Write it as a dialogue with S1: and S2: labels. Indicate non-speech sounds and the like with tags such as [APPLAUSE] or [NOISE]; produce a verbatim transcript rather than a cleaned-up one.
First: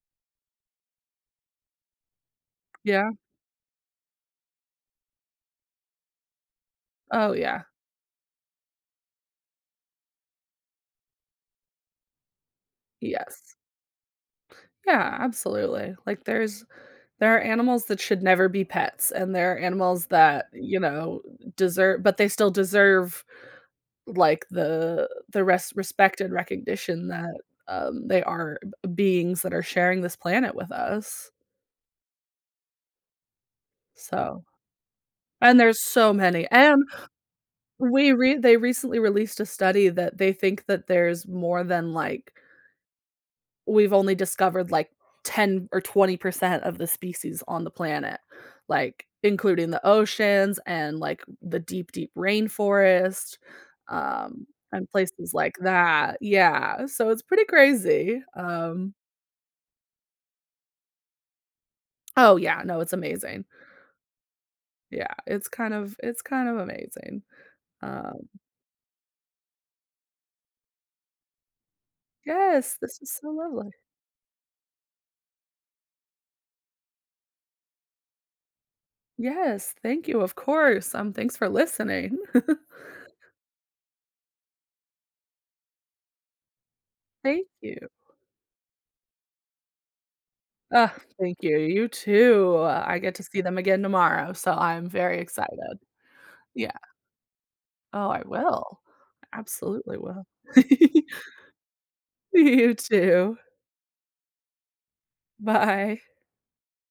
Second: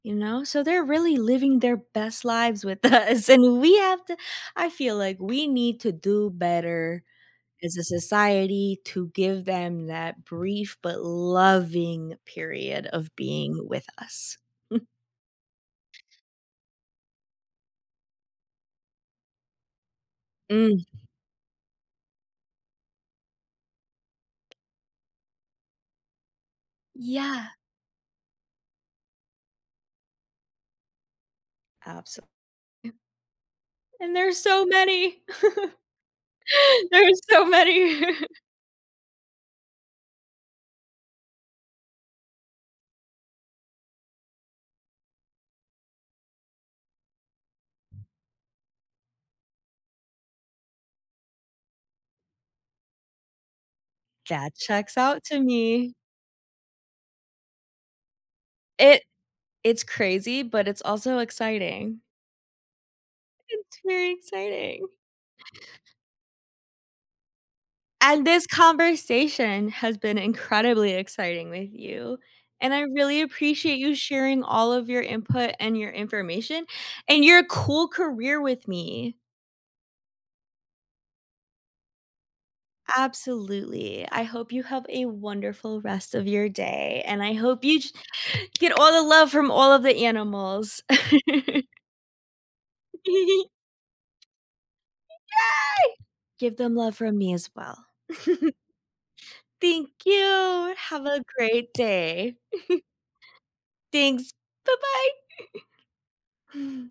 S1: You know, so they're really living their best lives with
S2: Yeah.
S1: us, and we have to I feel like we need to do better
S2: Oh, yeah.
S1: as a society to give them that brief but loving period of
S2: Yes.
S1: being with us. [CHUCKLES]
S2: Yeah, absolutely, like there's there are animals that should never be pets, and there are animals that, you
S1: Mm.
S2: know, deser but they still deserve like the the res respect and recognition that,
S1: Yeah.
S2: um, they are b beings that are sharing this planet with us.
S1: Abso M And there's
S2: So,
S1: so many.
S2: and
S1: [CHUCKLES]
S2: there's so many, and
S1: There's so many.
S2: we re
S1: [CHUCKLES]
S2: they recently released a study that they think that there's more than like we've only discovered, like, ten or twenty percent of the species on the planet, like, including the oceans and, like, the deep, deep rainforest, um,
S1: That
S2: and
S1: checks out
S2: places
S1: to
S2: like
S1: me.
S2: that, yeah, so it's pretty crazy, um
S1: It it's crazy, but it's also exciting.
S2: Oh yeah, no, it's amazing.
S1: It's very exciting.
S2: Yeah, it's kind of it's kind of amazing,
S1: And
S2: um
S1: this conversation has been incredibly exciting with you, and
S2: Yes,
S1: I
S2: this was
S1: really
S2: so lovely.
S1: appreciate you sharing all of your input and your information and your cool career with me.
S2: Yes, thank you, of course, um, thanks for listening. [CHUCKLES]
S1: Absolutely, I hope you have a wonderful rest of your day, and I
S2: Thank
S1: hope you
S2: you.
S1: sh get all the love from all of the animals.
S2: Ugh, thank you,
S1: [LAUGHS]
S2: you too, I
S1: [GIGGLES]
S2: get to see
S1: E
S2: them again tomorrow, so I'm very excited.
S1: Yay! Give
S2: Yeah.
S1: them love from me as well.
S2: Oh, I
S1: [CHUCKLES]
S2: will. I
S1: Thank
S2: absolutely will.
S1: you. Have
S2: [LAUGHS]
S1: a great day.
S2: You
S1: [CHUCKLES]
S2: too.
S1: Thanks, bye-bye. [CHUCKLES]
S2: Bye.